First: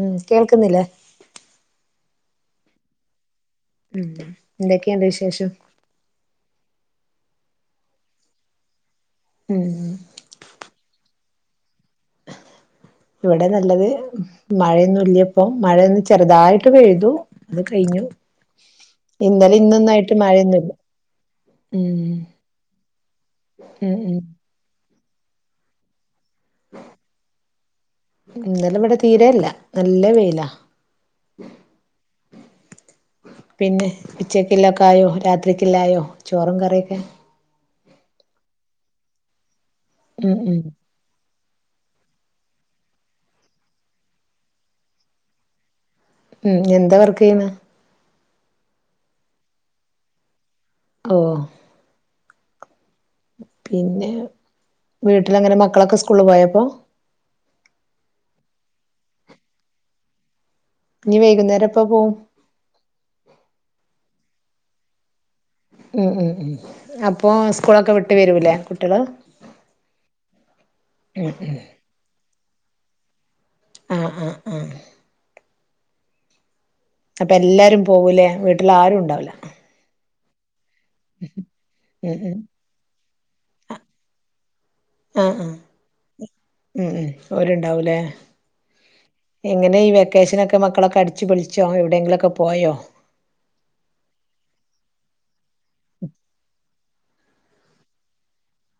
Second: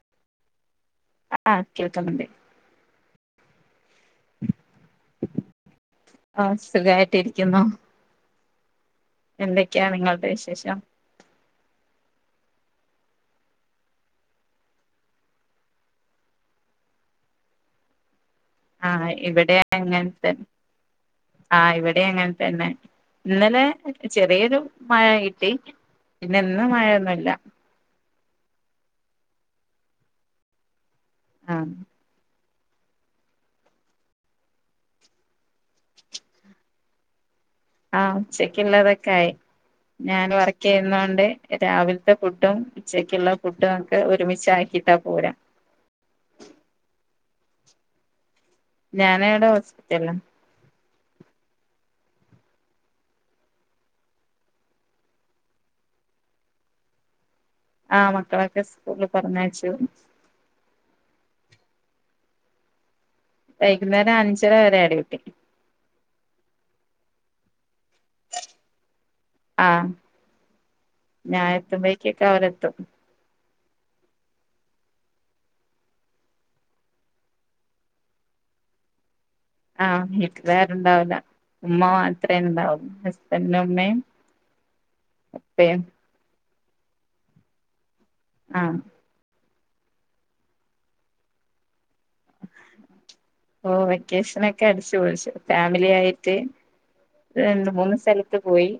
ഉം കേൾക്കുന്നില്ലേ ആഹ് കേൾക്കുന്നുണ്ടേ ഉം എന്തൊക്കെയണ്ട് വിശേഷം ആഹ് സുഖായിട്ടിരിക്കുന്നു ഉം എന്തൊക്കെയാണ് നിങ്ങളുടെ വിശേഷം. ഇവിടെ നല്ലത് മഴയൊന്നും ഇല്ലപ്പ, മഴയൊന്ന് ചെറുതായിട്ട് പെയ്തു അത് കഴിഞ്ഞു. ആ ഇന്നലെ ഇവിടെ ഇന്നൊന്നായിട്ട് അങ്ങനെതന്നെ മഴയൊന്നുല്ല ആ ഉം ഇവിടെ അങ്ങനെ തന്നെ ഇന്നലെ ഉം ഉം ചെറിയൊരു മഴ കിട്ടി പിന്നെ ഇന്ന് മഴയൊന്നുല്ല. ഇന്നലെ ഇവിടെ തീരല്ല. നല്ല വെയിലാ ആ പിന്നെ ഉച്ചക്കില്ലക്കായോ രാത്രിക്കില്ലായോ ചോറും കറിയക്കെ. ഒക്കെ ആയി ഞാൻ ഉം ഉം വർക്ക് ചെയ്യുന്നൊണ്ട്. രാവിൽത്തെ ഫുഡും ഉച്ചക്ക്ള്ള ഫുഡും ഒക്കെ ഒരുമിച്ചാക്കിട്ടാ പോര്അ ഉം എന്താ വർക്ക് ചെയ്യുന്നെ? ഞാന് ഇവിടെ ഹോസ്പിറ്റൽലാ. ഓഹ് പിന്നെ വീട്ടില് അങ്ങനെ മക്കളൊക്കെ സ്കൂള് പോയോ പ്പോ ആഹ് മക്കളൊക്കെ സ്കൂള് പറഞ്ഞയച്ചു ഇഞ്ഞ് വൈകുന്നേരം എപ്പോ പോവും? വൈകുന്നേരം അഞ്ചര വരെ ഡ്യൂട്ടി. ഉം ഉം ഉം അപ്പൊ സ് ക്കൂളൊക്കെ വിട്ട് വരൂല്ലേ കുട്ട്യള് ആഹ് ഉം ഉം ത്തും. ആഹ് ആ ആ അപ്പൊ എല്ലാരും പോകൂലേ വീട്ടിൽ ആരും ഇണ്ടാവൂല ആഹ് വിട്ട്ലാര് രുണ്ടാവൂല്ല. ഉമ്മ ഉം മാത്രേ ഉം ഉണ്ടാവൂ ഹസ്ബന്റിന്റെ ഉമ്മയും ആഹ് ആഹ് ഉപ്പയും. ഉം ഉം ഒര്ണ്ടാവൂലേ ആഹ് എങ്ങനെ ഈ വെക്കേഷനൊക്കെ മക്കളൊക്കെ അടിച്ചു പോളിച്ചോ എവ് ഓ വെക്കേഷനൊക്കെ അടിച്ചു പൊളിച്ചു. ഫാമിലി ആയിട്ട് രണ്ട് മൂന്ന് സ്ഥലത്ത് പോയി.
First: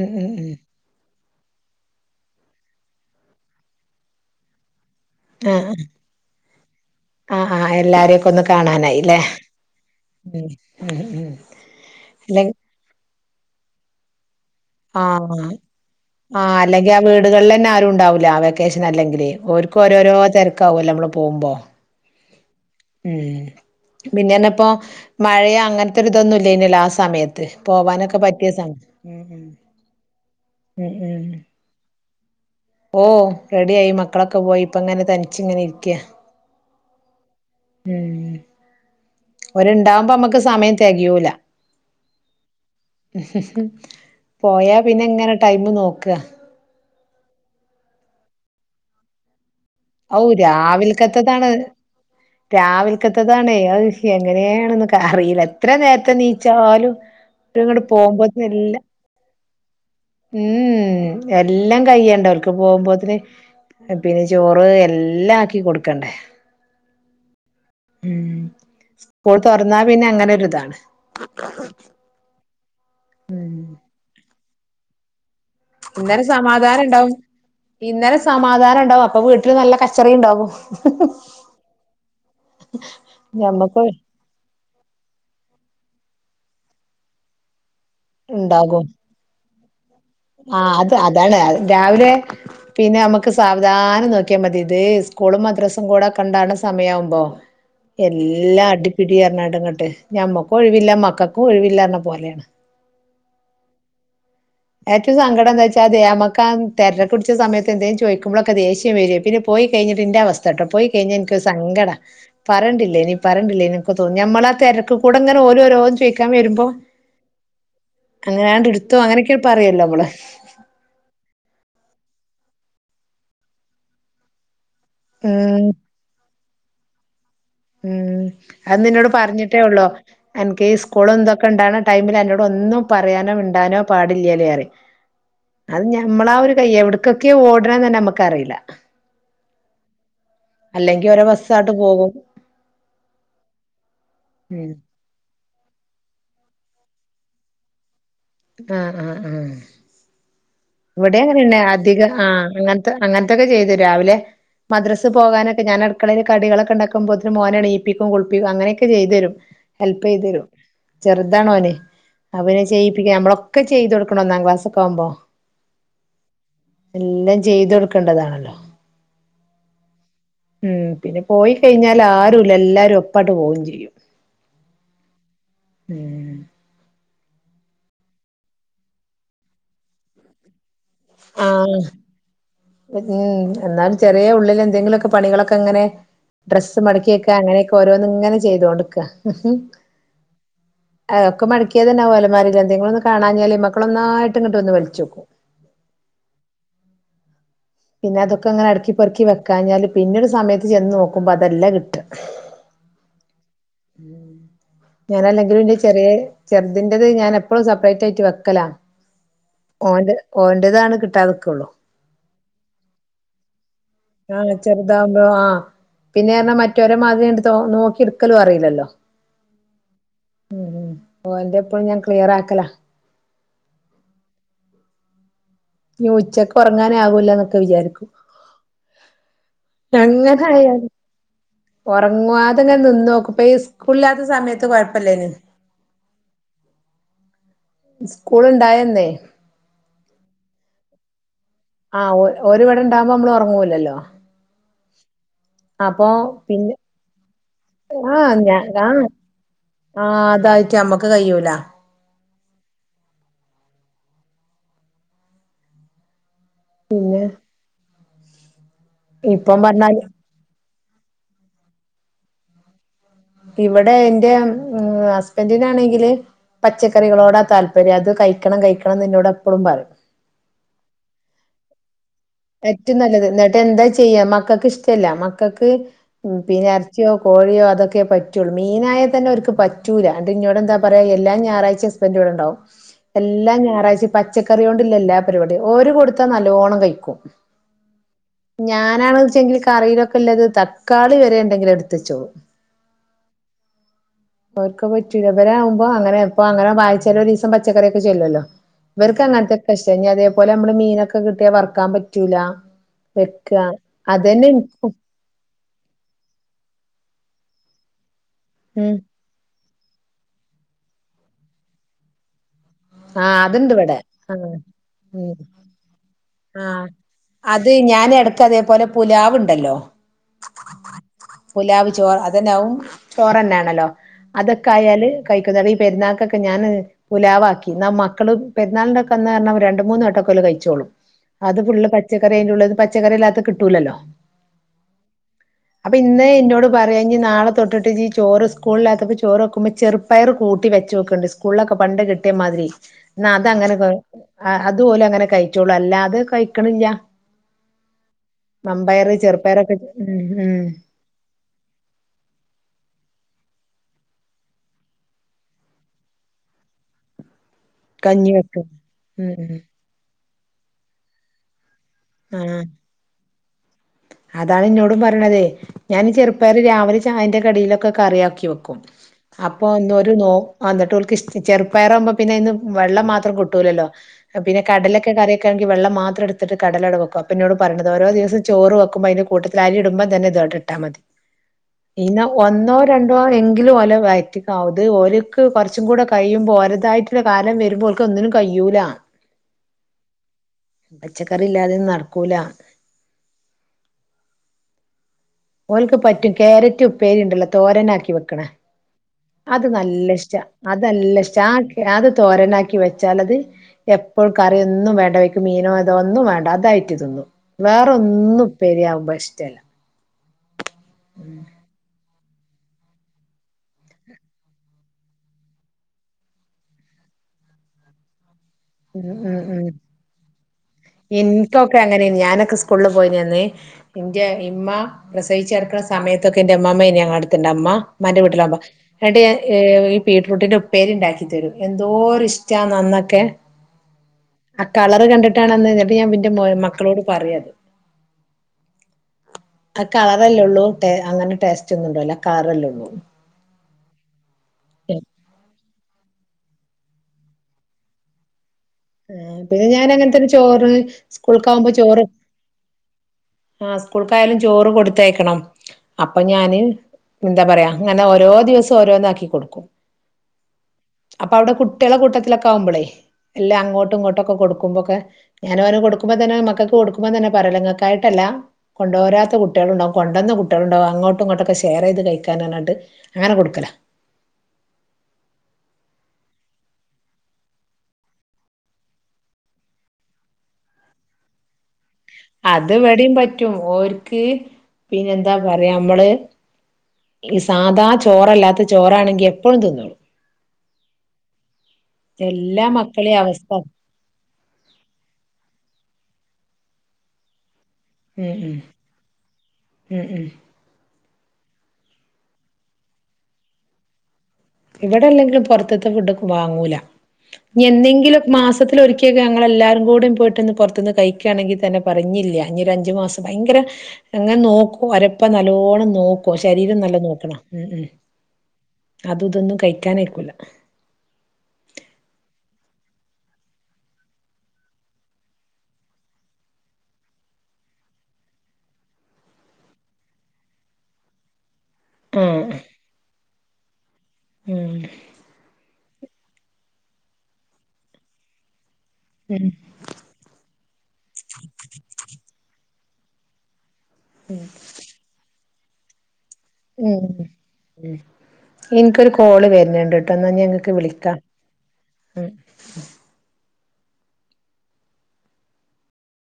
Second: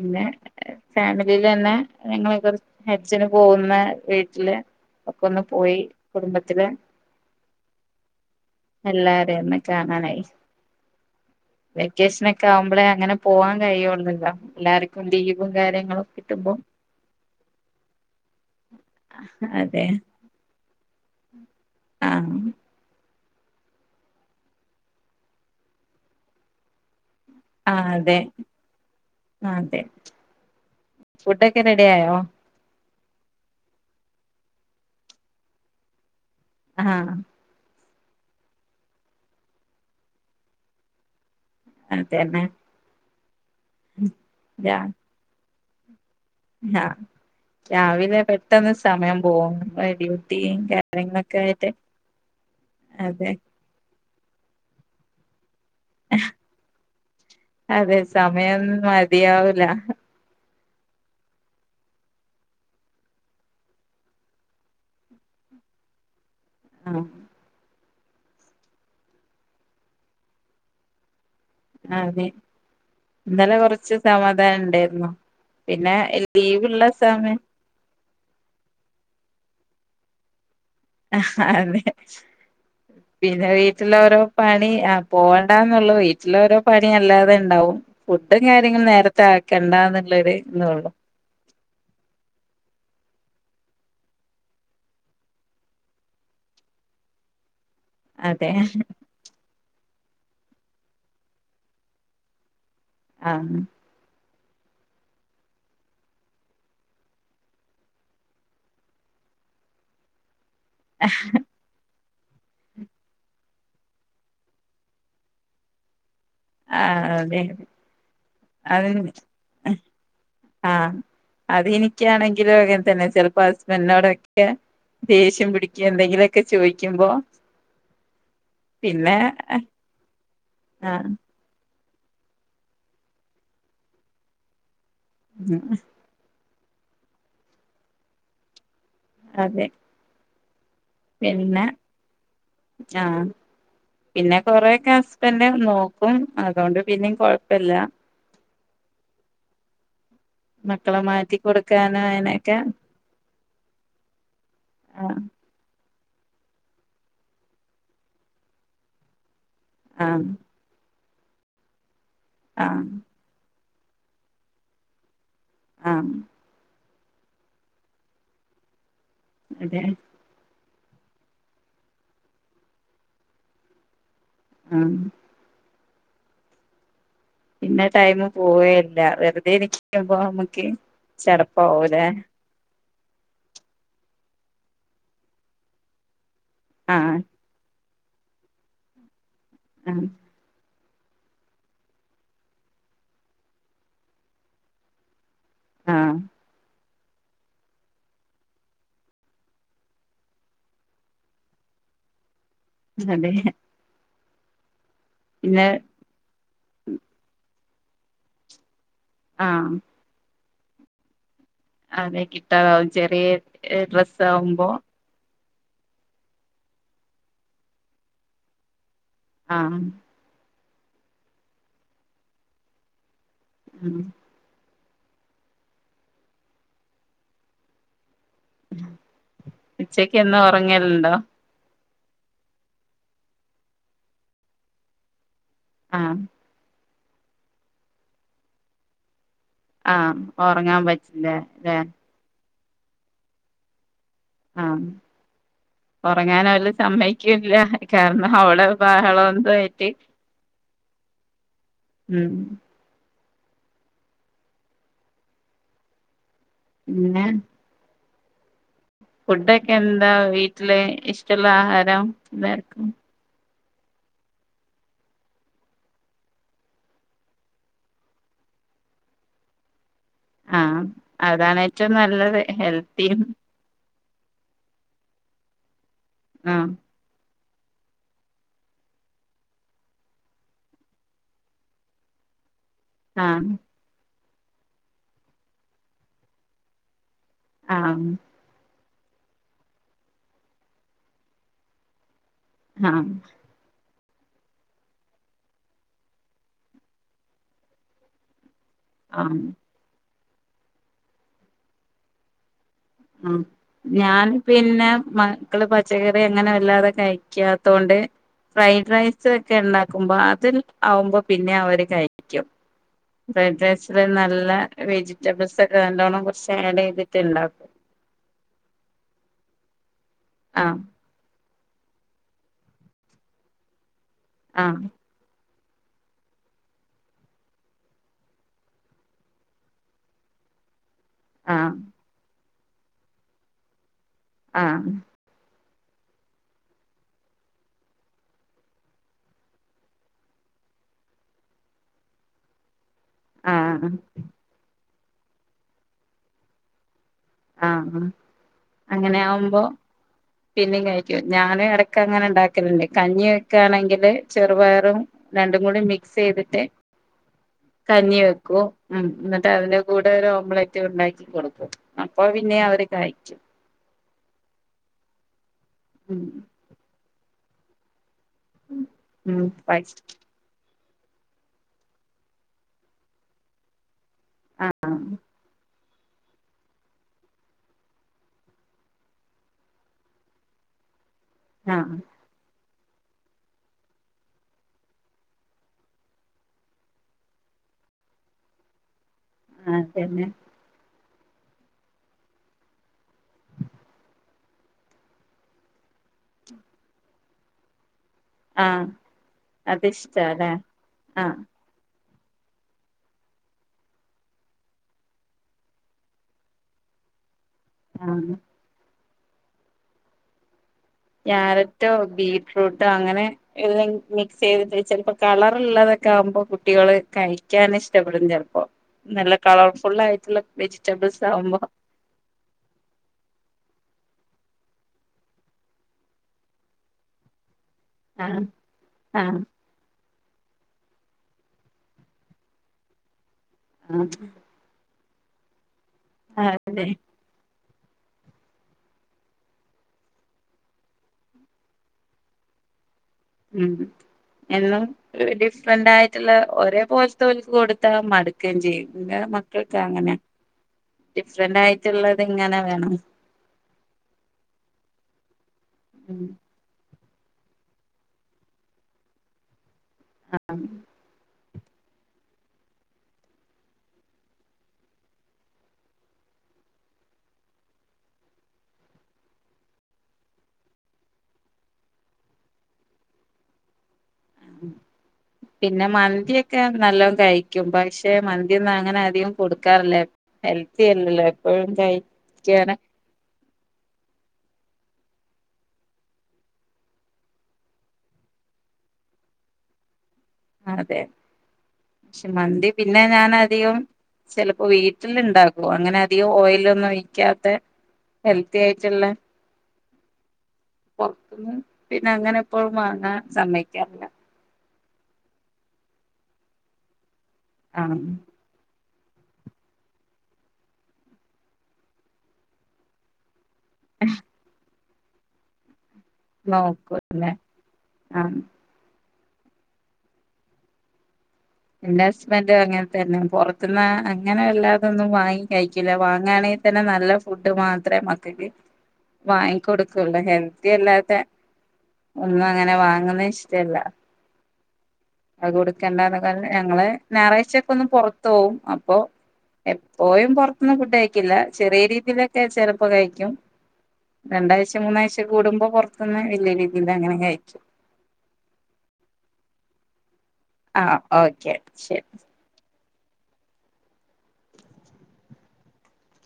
ഉം ഉം ഉം [unintelligible] ഇതിലന്നെ ഞങ്ങളക്കെ ഹജ്ജിന് പോവുന്ന വീട്ടില് ഒക്കെ ഒന്ന് ആ പോയി കുടുംബത്തില് ആ ആ എല്ലാരയൊക്കൊന്ന് ക എല്ലാരെയൊന്ന് കാണാനായി ഉം ഉം അല്ലെ വെക്കേഷനക്കെ ആവുമ്പളെ അങ്ങനെ പോവാ കഴിയൊന്നുല്ലാ ആഹ് ആ അല്ലെങ്കി ആ വീടുകളിലന്നെ ആരുണ്ടാവൂല്ല വെക്കേഷനല്ലെങ്കില് ഓര്ക്കും അതെ ഓരോരോ തെരക്കാവല്ലെ അമ്മള് പോവുമ്പോ ഉം ഉം പിന്നന്നെപ്പോ മഴയൊ അങ്ങത്തൊരിതൊന്നു ഇല്ലേനിയല്ലോ ആ സമയ ത്ത് ആഹ് അതെ പോവാനൊക്കെ പറ്റിയ സമ ഉം ഉം ആഹ് അതെ ഉം ഉം ഫുഡൊക്കെ റെഡി ആയോ ഓ റെഡിയായി മക്കളൊക്കെ പോയി ഇപ്പങ്ങനെ തനിച്ച്ങ്ങനെ ഇരിക്കാ ആഹ് ഉം ഓര്ണ്ടാവുമ്പം നമ്മക്ക് സമയം തെകയൂല അതെന്നെ ഉം പോയാ പിന്നങ്ങനെ ടൈമ് നോക്കാ രാ രാവിലെ പെട്ടെന്ന് സമയം പോവും ഔ രാവില്ക്കത്തതാണ് അതെ രാവില്ക്കത്തതാണെ അയ്ശ് എങ്ങനേണ്ന്ന്ക്കറീല എത്ര നേര്ത്തെ നീച്ചാലും ഇത്ങ്ങട്ട് അതെ പോകുമ്പത്തിന് സമയം എല്ലാ മതിയാവൂല എല്ലം കഴിയണ്ടേ ഓൽക്ക് പോവുമ്പത്തിന് പിന്നെ ചോ റ് എല്ലാ ആക്കി കൊട്ക്കണ്ടെ ആഹ് ഉം പോയി തൊറന്നാ പിന്നെ അങ്ങനൊരിതാണ് [unintelligible] ഇന്നലെ ഉം കൊറച്ച് തമ ക്കാനുണ്ടാരുന്നു ഇന്നലെ സമാധാനണ്ടാവും ഇന്നലെ സമാധാനണ്ടാവും അപ്പം വീട്ടില് നല്ല കച്ച ച്ചറയിണ്ടാവും അഹ്ഹ അതെ പിന്നെ ഞമ്മക്ക് വീട്ടിലോരോ പണി പോണ്ടാന്നുള്ളതെ ള്ളോരോ പണി അല്ലാതെ ഇണ്ടാകും പുട്ടും കാര്യങ്ങളും നേരത്തെ ആ രണ്ടാമത്തെ അ അത് അതാണ് രാവിലെ പിന്നെ ഞമ്മക്ക് സ്കൂ സവധാനം നോക്യാ മതി ഇതേ സ്കൂളും മദ്രസേം കൂടെ ക്കണ്ടാണ് സമയാകുമ്പോ അതെ എല്ലാ അടി പിടി അർണാട്ട് ങ്ങട്ട് ഞമ്മക്കും ഒയിവില്ല മക്കക്കും ഒയിവില്ലാന്ന്പോലെയാണ് ആഹ് ഏറ്റവും സങ്കട എന്താച്ചാലെ ഞമ്മക്കാ തെരക്കുപിടിച്ച സമയത്തെന്തേലും ചോയ്കുമ്പളൊക്കെ ദേഷ്യം വരും പിന്നെ പോയി കഴിഞ്ഞിട്ട് ന്റെ അവസ്‌ ച്ചട്ട പോയി കഴിഞ്ഞ എനിക്കൊരു സങ്കടാ പറേണ്ടില്ലനില്ലേനു പറേണ്ടില്ലേനി ഇപ്പൊ തോന്നും ഞമ്മള ആ തെരക്ക് കൂടെ ഇങ്ങനെ ഓരോരോ ചോയ് ക്കാൻ വരുമ്പോ ആ അതെ അല്ലാണ്ടെടുത്തോ അങ്ങനെ അത് പറയ്‌ എല്ലാം കൂടെ ബി ഇനിക്കാണങ്കിലും അങ്ങനെത്തന്നെ ചെൽപം ഹസ്ബന്റിനോടൊക്കെ ദേഷ്യം ഉം പിടിക്കെ എന്തെങ്കിലൊക്കെ ഒക്കെ ചോയ്കുമ്പം ഉം അത് നിന്നോട് പറഞ്ഞിട്ടേ ഉള്ളോ എൻകേസ്‌ ആഹ് കൂളെന്തെക്കൊണ്ടാണ് ടൈമില് എന്നോടൊന്നും പറയാനോ മിണ്ടാനോ പാടില്ല്യാല്ലേ പറയും അത് ഞമ്മളായൊരു വയ്യ എവ്ട്ക്കൊക്കെയോ ഓടണ്ന്ന് തന്നെ അമ്മക്ക് അറീലാ അതെ അല്ലെങ്കി ഓരേ ബസ്സാട്ട് പോകും ആ പിന്ന ഉം കുറെയൊക്കെ ഹസ്ബൻ ന്നെ നോക്കും അതോണ്ട് പിന്നേയും കൊഴപ്പില്ല ആ ആ ആ മക്കളെ ഇവിടേം മാറ്റി അങ്ങനന്നെ കൊടുക്കാനും അധിക ആ അതിനൊക്കെ അങ്ങൻത്തെ അങ്ങൻത്തെക്കെ ചെയ്തേരും രാവിലെ മദ്രസെ ആഹ് പോകാനൊക്കെ ഞാനെടക് മക്കളിൽ കികളൊക്കെണ്ടാക്കുമ്പോത്തിന് മോന എണിയിപ്പിക്കും കുളിപ്പിക്കു അനെയൊക്കെ ചെയ്തെരും ഹെൽപ് ആഹ് ചെയ്തരും ചെറുതാണോന് അപ്പ പിന്നെ ആഹ് ചെയ്യിപ്പിക്ക നമ്മളൊ ഒക്കെ ചെയ്തൊടുക്കണം ഒന്നാം ക്ലാസ്ക്കൊ ആവുമ്പോ ആഹ് എല്ലാം ചെയ്ത് കൊടുക്കണ്ടതാണല്ലോ അതെ ഉം പിന്നെ പോയി കഴിഞ്ഞാൽ ആരുല്ല എല്ലാരും ഒപ്പാട്ട് പോവും ചെയ്യും ആഹ ഉം പിന്നെ ടൈമ് പോവെല്ല വെർതെ ഇര്ക്കുമ്പം അമ്മക്ക് ആഹ് ചെടപ്പവുല്ലെ ഉം എന്നാലും ചെറിയ ഉള്ളിൽ എന്തെങ്കിലുമൊക്കെ പണികളൊക്കെങ്ങനെ ഡ്രസ്സ് ആഹ് മടക്കിയക്കെ അങ്ങനെ ഓരോന്ന്ങ്ങനെ ചെയ്തോണ്ട്ക്കാ ആഹ് ആഹ് ഒക്കെ മടക്കിയതന്നാവും അലമാരില് എന്തേങ്കിലൊന്ന് കാണാഞ്ഞാൽ മക്കളൊന്നായിട്ട് ഇങ്ങട്ട് വൽചോക്കും ആഹ് പിന്നെ അതൊക്കെങ്ങനെ അട്ക്കി പെർക്കി വെക്കാഞ്ഞാല് പിന്നൊരു സമയത്ത് ചെന്ന് നോക്കുമ്പോ അതെല്ല കിട്ട അതെ ഉം ഞാന അല്ലങ്കും പിന്നെ ഇന്റെ ചെറിയ ചെറ്ത് ന്റത് ഞാൻ പ്പളും സെപ്പറേറ്റായിട്ട് വെക്കല ആഹ് ഓന്റേതാണ് കിട്ടാ അതെക്കി ആ ചെറിയ ഡ്രസ്സ് ആകുമ്പോ ആ പിന്നെ മറ്റവരെ മാതിരി നോക്കി എടുക്കലും അറിയില്ലല്ലോ ആ ഓ എന്റെ എപ്പഴും ഞാൻ ക്ലിയർ ആക്കല ഉം ഉച്ചക്ക് ഉറങ്ങാനാ ആകൂല്ലന്നൊക്കെ വിചാരിക്കും ഉച്ചക്ക് എന്നും എങ്ങനെ ഉറങ്ങയൽ ആയാലും ഉണ്ടോ ഉറങ്ങാതെ ഇങ്ങനെ നിന്ന നോക്കും ഇപ്പ ഈ സ്കൂളില്ലാത്ത സമയത്ത് കൊഴപ്പമില്ലാരുന്നു ആ സ്കൂൾ ഇണ്ടായിരുന്നേ ആ ഉറങ്ങാൻ പറ്റയുംയില്ലേ ആ [unintelligible] ഓന് വിടണ്ടയുമ്പോ നമ്മള് ഉറങ്ങൂല്ലല്ലോ ആ ഉറങ്ങാന അവൾ പിന്നെ സമ്മതിക്കി- കില്ല ആ കാരണം ഞാ അവിടെ ആ ബഹളം ഒന്നും - ആ അതായിക്കും ഞമ്മക്ക് കഴിയൂല ഉം പിന്നെ ഇപ്പം പറഞ്ഞാല് ഫുഡെക്കെന്താ ഇ ട്ടിലെ ഇഷ്ടള്ള ആഹാരം എല്ലർക്കും ഇവിടെ എന്റെ ഹസ്ബന്റിനാണെങ്കില് പച്ചക്കറികളോടാ താല്പര്യം അത് കഴിക്കണം കഴിക്കണം ന്ന്ന്നോട് എപ്പളും പറയും ആഹ അതാണ് ഏറ്റവും നല്ലത് ഏറ്റും ഹെൽത്തിയും നല്ലത് ന്നട്ടെന്താ ചെയ്യാ മക്കക്ക് ഇഷ്ടല്ല മക്കക്ക് പിന്നെ ആഹ് എർച്യോ കോഴിയോ അതൊക്കെ പറ്റൊള്ളു മീനായാ തന്നെ ഓര്ക്ക് പറ്റൂല ണ്ട് ഇന്നോടെന്താ പറയ എല്ലാം ഞായറഴ്ച്ചിം ഹസ്ബന്റ് ഇവിടെണ്ടാവും ആഹ് എല്ലാ ഞായറാഴ്ച്ചിം പച്ചക്കറ്യോണ്ടില്ലെ എല്ലാ പരിപാടി ഓര് കൊടുത്താ നല്ലോണം കഴിക്കും ആഹ ഞാനാണച്ചെങ്കി കറിയിലൊക്കെല്ലത് തക്കാളി വരെ ണ്ടെങ്കിലെട്ത്തെച്ചോളും ആഹ അവർക്ക് അഹ് പറ്റൂല വരാവുമ്പം അങ്ങനെ ഇപ്പ അങ്ങനെ വായിച്ചലൊരീസം പച്ചക്കറ്യോക്കെ ചെല്ലല്ലോ ഇവര്ക്ക് ആഹ് അങ്ങൻത്തൊകെ ഇഷ്ട ഇനി അതെ പൊലെ പൊലമ്മള് മീനൊക്കെ കിട്ട്യാ വർക്കാൻ പറ്റു റ്റൂല ആ ഞാൻ പിന്നെ മക്കള് പച്ചക്കറി അങ്ങനെ വല്ലാതെകെയായി ക്ക്യാത്തോണ്ട് ഫ്രൈഡ് ഉം റൈസ് ഒക്കെ ഉണ്ടാക് പോകുമ്പോ അതിൽ ആവുമ്പോ പിന്നെ അവര് കഴിക്കും ആഹ് ഫ്രൈഡ് അതുണ്ട് ഇവിടെ റൈസില് ആഹ് നല്ല ഉം വെജിറ്റബിൾസ് ഒക്കെ നല്ലോണ്ണം കുറച്ച് ആഡ് ചെയ്തിട്ട്ണ്ടാക്ക അടുക്ക അതേപോലെ പുലാവുണ്ടല്ലോ ആ ഗുലാബ് ചോറ് അതന്നാവും ചോറ്ന്നെയ ആണല്ലോ അതൊക്കെ ആഹ് ആയാൽ കൈ ഇതനെ പെരുന്നാൾ ഒക്കെ പുലാവാക്കി എന്നാ മക്കള് പെരുന്നാളി അന്ന് പറഞ്ഞണം രണ്ട് മൂന്ന് വട്ടൊക്കെല്ല കഴിച്ചോളും അത് ആഹ് ഫുള്ള് പച്ചക്കറി ഉള്ളത് പച്ചക്കറി എല്ലാത്ത കിട്ടൂലല്ലോ ആഹ് അപ്പൊ ഇന്ന് ഇനോട് പറയാണ് നാളെ തൊട്ടിട്ട് ഇജ് ചോറ് സ്കൂളിലകത്തപ്പോൾ ചോറ് വെക്കുമ്പോ ചെറുപ്പയർ കൂട്ടി വെച്ച് നോക്കണ്ട് സ്കൂളിലക്കെ പണ്ട് കിട്ടി മാതിരി എന്ന അതങ്ങനെ ആ ആഹ് അത് അതുപോലെ അങ്ങനെ കഴിച്ചോള്ളൂ അല്ലാതെ കഴിക്കണില്ല ആഹ വമ്പയറ് അങ്ങനെ ആവുമ്പോ ചെറുപ്പയറൊക്കെ ഉം ഉം പിന്നിം കഴിക്കും ഞാനും ഇടക്ക് അങ്ങനെ ഉണ്ടാക്കലുണ്ട് കഞ്ഞി വെക്കയാണെങ്കില് ചെറുപയറും രണ്ടും കൂടി മിക്സ് ചെയ്തിട്ട് കഞ്ഞി വെക്കൂ ഉ ഉം എന്നിട്ട് ഉം അതിന്റെ കൂടെ ഒരു നമ്മളക്കെ ഉണ്ടാക്കി കൊടുക്കും അപ്പൊ പിന്നെ ആഹ് അവര് കഴിക്കും അതാണ് ഇന്നോടും പറയണത് ഞാൻ ഉം ചെറുപ്പയർ രാവിലെ ചായേന്റെ കടിയിലൊക്കെ കറിയാക്കും വെക്കും ഉം അപ്പൊ ഇ നോ വിട്ട് ട്ടക്ക് ചെറുപ്പയംവുമ്പോ പിന്നെ ഇന്ന് വെള്ളം മാത്രം കിട്ടൂലല്ലോ പിന്നെ ആഹ് കടലൊക്കെ കറിയക്കാണെങ്കിൽ വെള്ളം മാത്രം എടുത്തിട്ട് കടല വെക്കും അപ്പെ ഇനോട് പറഞ്ഞത് ചോറ് വക്കെ കുമ്പേ അതിന്റെ കൂട്ടൽ അരി ഇടുമ്പോ ഇതങ്ങ് ഇട്ടാ മതി ആഹ് ഇന്ന ഒന്നോ രണ്ടണം എങ്കിലും ഒലെ വറ്റിക്കാവത് ഇത് ഓൽക്ക് കുറച്ചും കൂടെ കഴിയുമ്പോൾ ഒലതായിട്ടുള്ള കാലം വരുമ്പോ ഒൽക്ക് ഒന്നിനും കഴിയൂല ആ തന്നെ പച്ചക്കറി ഇല്ലാതെന്നും നടക്കൂല ഓൽക്ക് പറ്റും ക്യാരറ്റ് ഉപ്പേരി ഉണ്ടല്ലോ തോരനാക്കി വെക്കും ആഹ് അത് നല്ല ഇഷ്ട അതിഷ്ടാല്ലേ അത് നല്ല ആഹ് ഇഷ്ട അത് തോരനാക്കി വെച്ചാൽ അത് എപ്പോഴും കറിയൊന്നും വേണ്ട വെക്കും മീനോ ഇതോ ഒന്നും വേണ്ട അതായിട്ട് തിന്നു വേറെ ആഹ് ഒന്നും ഉപേരിയാവുമ്പോ ഇഷ്ട്ടമല്ല ക്യാരറ്റോ, ബീ ഫ്രൂട്ടും, അങ്ങനെ ഇത് മിക്സ് ചെയ്തിട്ട് ചിലപ്പോ കളർള്ളാതൊക്കെ ആകുമ്പോൾ കുട്ടികൾ കഴിക്കാൻ ഇഷ്ടപ്പെടും ചിലപ്പോ. ഉം, ഉം, ഉം വെജിറ്റബിൾസ് ആവുമ്പോ എനിക്കൊക്കെ അങ്ങനെ ഞാനൊക്കെ സ്കൂളില് പോയിന്നേ എന്റെ ഇമ്മ പ്രസവിച്ച് കിടക്കുന്ന സമയത്തൊക്കെ എന്റെ അമ്മാമ്മ ഇനി ഞങ്ങടെ അടുത്തണ്ട അമ്മ മാമാന്റെ ആഹ് വീട്ടിലാവുമ്പോ ആഹ് ബീറ്റ്റൂട്ടിന്റെ ഉപ്പേരി ഉണ്ടാക്കി തരും, എന്തോര് ഇഷ്ടാ അന്നൊക്കെ ആ കണ്ടിട്ടാണ് ഞാൻ പിന്നെ പോയി മക്കളോട് പറയുവായിരുന്നു. അ കളറല്ലേ ഉള്ളൂ അങ്ങനെ ടേസ്റ്റ് ഒന്നും ഉണ്ടാവില്ല, കറല്ലേള്ളൂ ഉം എന്നും ഇടക്ക് ഉണ്ടായിട്ടുള്ള [unintelligible] ആ പിന്നെ ഞാൻ അങ്ങനത്തെൊരു ചോറ്, സ്കൂൾക്ക് ഡിഫറന്റ് ആവുമ്പോ ചോറ്, ആയിട്ടുള്ളത് ഇങ്ങനെ വേണം ആ, കൊടുത്തയക്കണം അപ്പൊ ഉം ഞാന് എന്താ പറയാ അങ്ങനെ ഓരോ ദിവസം ഓരോന്നാക്കി കൊടുക്കും. അപ്പൊ അവിടെ കുട്ടികളെ കൂട്ടത്തിലൊക്കെ ആകുമ്പോളേ എല്ലാം അങ്ങോട്ടും ഇങ്ങോട്ടക്കെ കൊടുക്കുമ്പോക്കെ ഞാൻ അവന് കൊടുക്കുമ്പോ തന്നെ മക്കക്ക് കൊടുക്കുമ്പോ തന്നെ പറ നിങ്ങൾക്കായിട്ടല്ല കൊണ്ടു പോരാത്ത കുട്ടികളുണ്ടാവകും കൊണ്ടന്ന കുട്ടികളുണ്ടാവും അങ്ങോട്ടും ഇങ്ങോട്ടൊക്കെ ഷെയർ ചെയ്ത് കഴിക്കാനായിട്ട് അങ്ങനെ കൊടുക്കല. പിന്നെ മന്തിയൊക്കെ നല്ലോ കഴിക്കും, പക്ഷെ മന്തി ഒന്നും അങ്ങനെ അധികം കൊടുക്കാറില്ല ഹെൽത്തി അല്ലല്ലോ എപ്പോഴും കഴ അത് ഇവിടെയും പറ്റും ഓർക്ക് പിന്നെ എന്താ പറയാ നമ്മള്, ഈ സാധാ ചോറല്ലാത്ത ചോറാണെങ്കി എപ്പോഴും തിന്നോളൂ. അതെ പക്ഷെ എല്ലാ മന്തി പിന്നെ മക്കളെയും ഞൻ അവസ്ഥ അധികം ഉം ചിലപ്പോ വീട്ടിൽ ഉണ്ടാക്കും, അങ്ങനെ അധികം ഓയിലൊന്നും ഒഴിക്കാത്തെ ഉം ഹെൽത്തി ആയിട്ടുള്ളേ ഉം ഉം [unintelligible] പിന്നെ അങ്ങനെ എപ്പോഴും വാങ്ങാൻ സമ്മയിക്കാറില്ല. ഇവിടെ അല്ലെങ്കിലും പുറത്തത്തെ ഫുഡൊക്കെ വാങ്ങൂല ആഹ് എന്തെങ്കിലും മാസത്തി ആണ്ടിലൊരിക്കൊക്ക ഞങ്ങളെല്ലാവരും കൂടി പോയിട്ടൊന്ന് പുറത്തുന്ന് കഴിക്കുകയാണെങ്കിൽ തന്നെ പറയും ഇനി ഒരു അഞ്ച് മാസം ഭയങ്കര അങ്ങനെ നോക്കും വരപ്പ നല്ലോണം നോക്കും ശരീരം നല്ല നോക്കും ല്ലേ നോക്കണം ഉം ആഹ് അത് ഇതൊന്നും കഴിക്കാനിരിക്കൂലന്നെ എന്റെ ഹസ്ബൻഡ അങ്ങനെ തന്നെ പുറത്തുന്ന് അങ്ങനെ അല്ലാതൊന്നും വാങ്ങി കഴിക്കില്ല, വാങ്ങാണെങ്കിൽ തന്നെ നല്ല ഫുഡ് മാത്രേ മക്കൾക്ക് വാങ്ങിക്കൊടുക്കുള്ളൂ ഹെൽത്തി അല്ലാത്തെ ഒന്ന് ആഹ് അങ്ങനെ വാങ്ങുന്ന ഇഷ് ചെല്ല ഉം കൊടുക്കണ്ട ന്നൊക്കെ ഞങ്ങള് ഞായറാഴ്ച ഒക്കെ ഒന്ന് പൊറത്ത് പോവും ഉം എപ്പോഴും പുറത്ത് നിന്ന് ഫുഡ് കഴിക്കില്ല. ചെറിയ രീതിയിൽ ചെലപ്പോ കഴിക്കും രണ്ടാഴ്ച മൂന്നാഴ്ച കൂടുമ്പം പൊറുത്തുനിന്ന് ഉം ഇൻക്ക് ഒരു കോൾ വരുന്നു ഞാൻ ഇങ്ങൾക്ക് ആ വിളിക്ക ഓക്കെ ശരി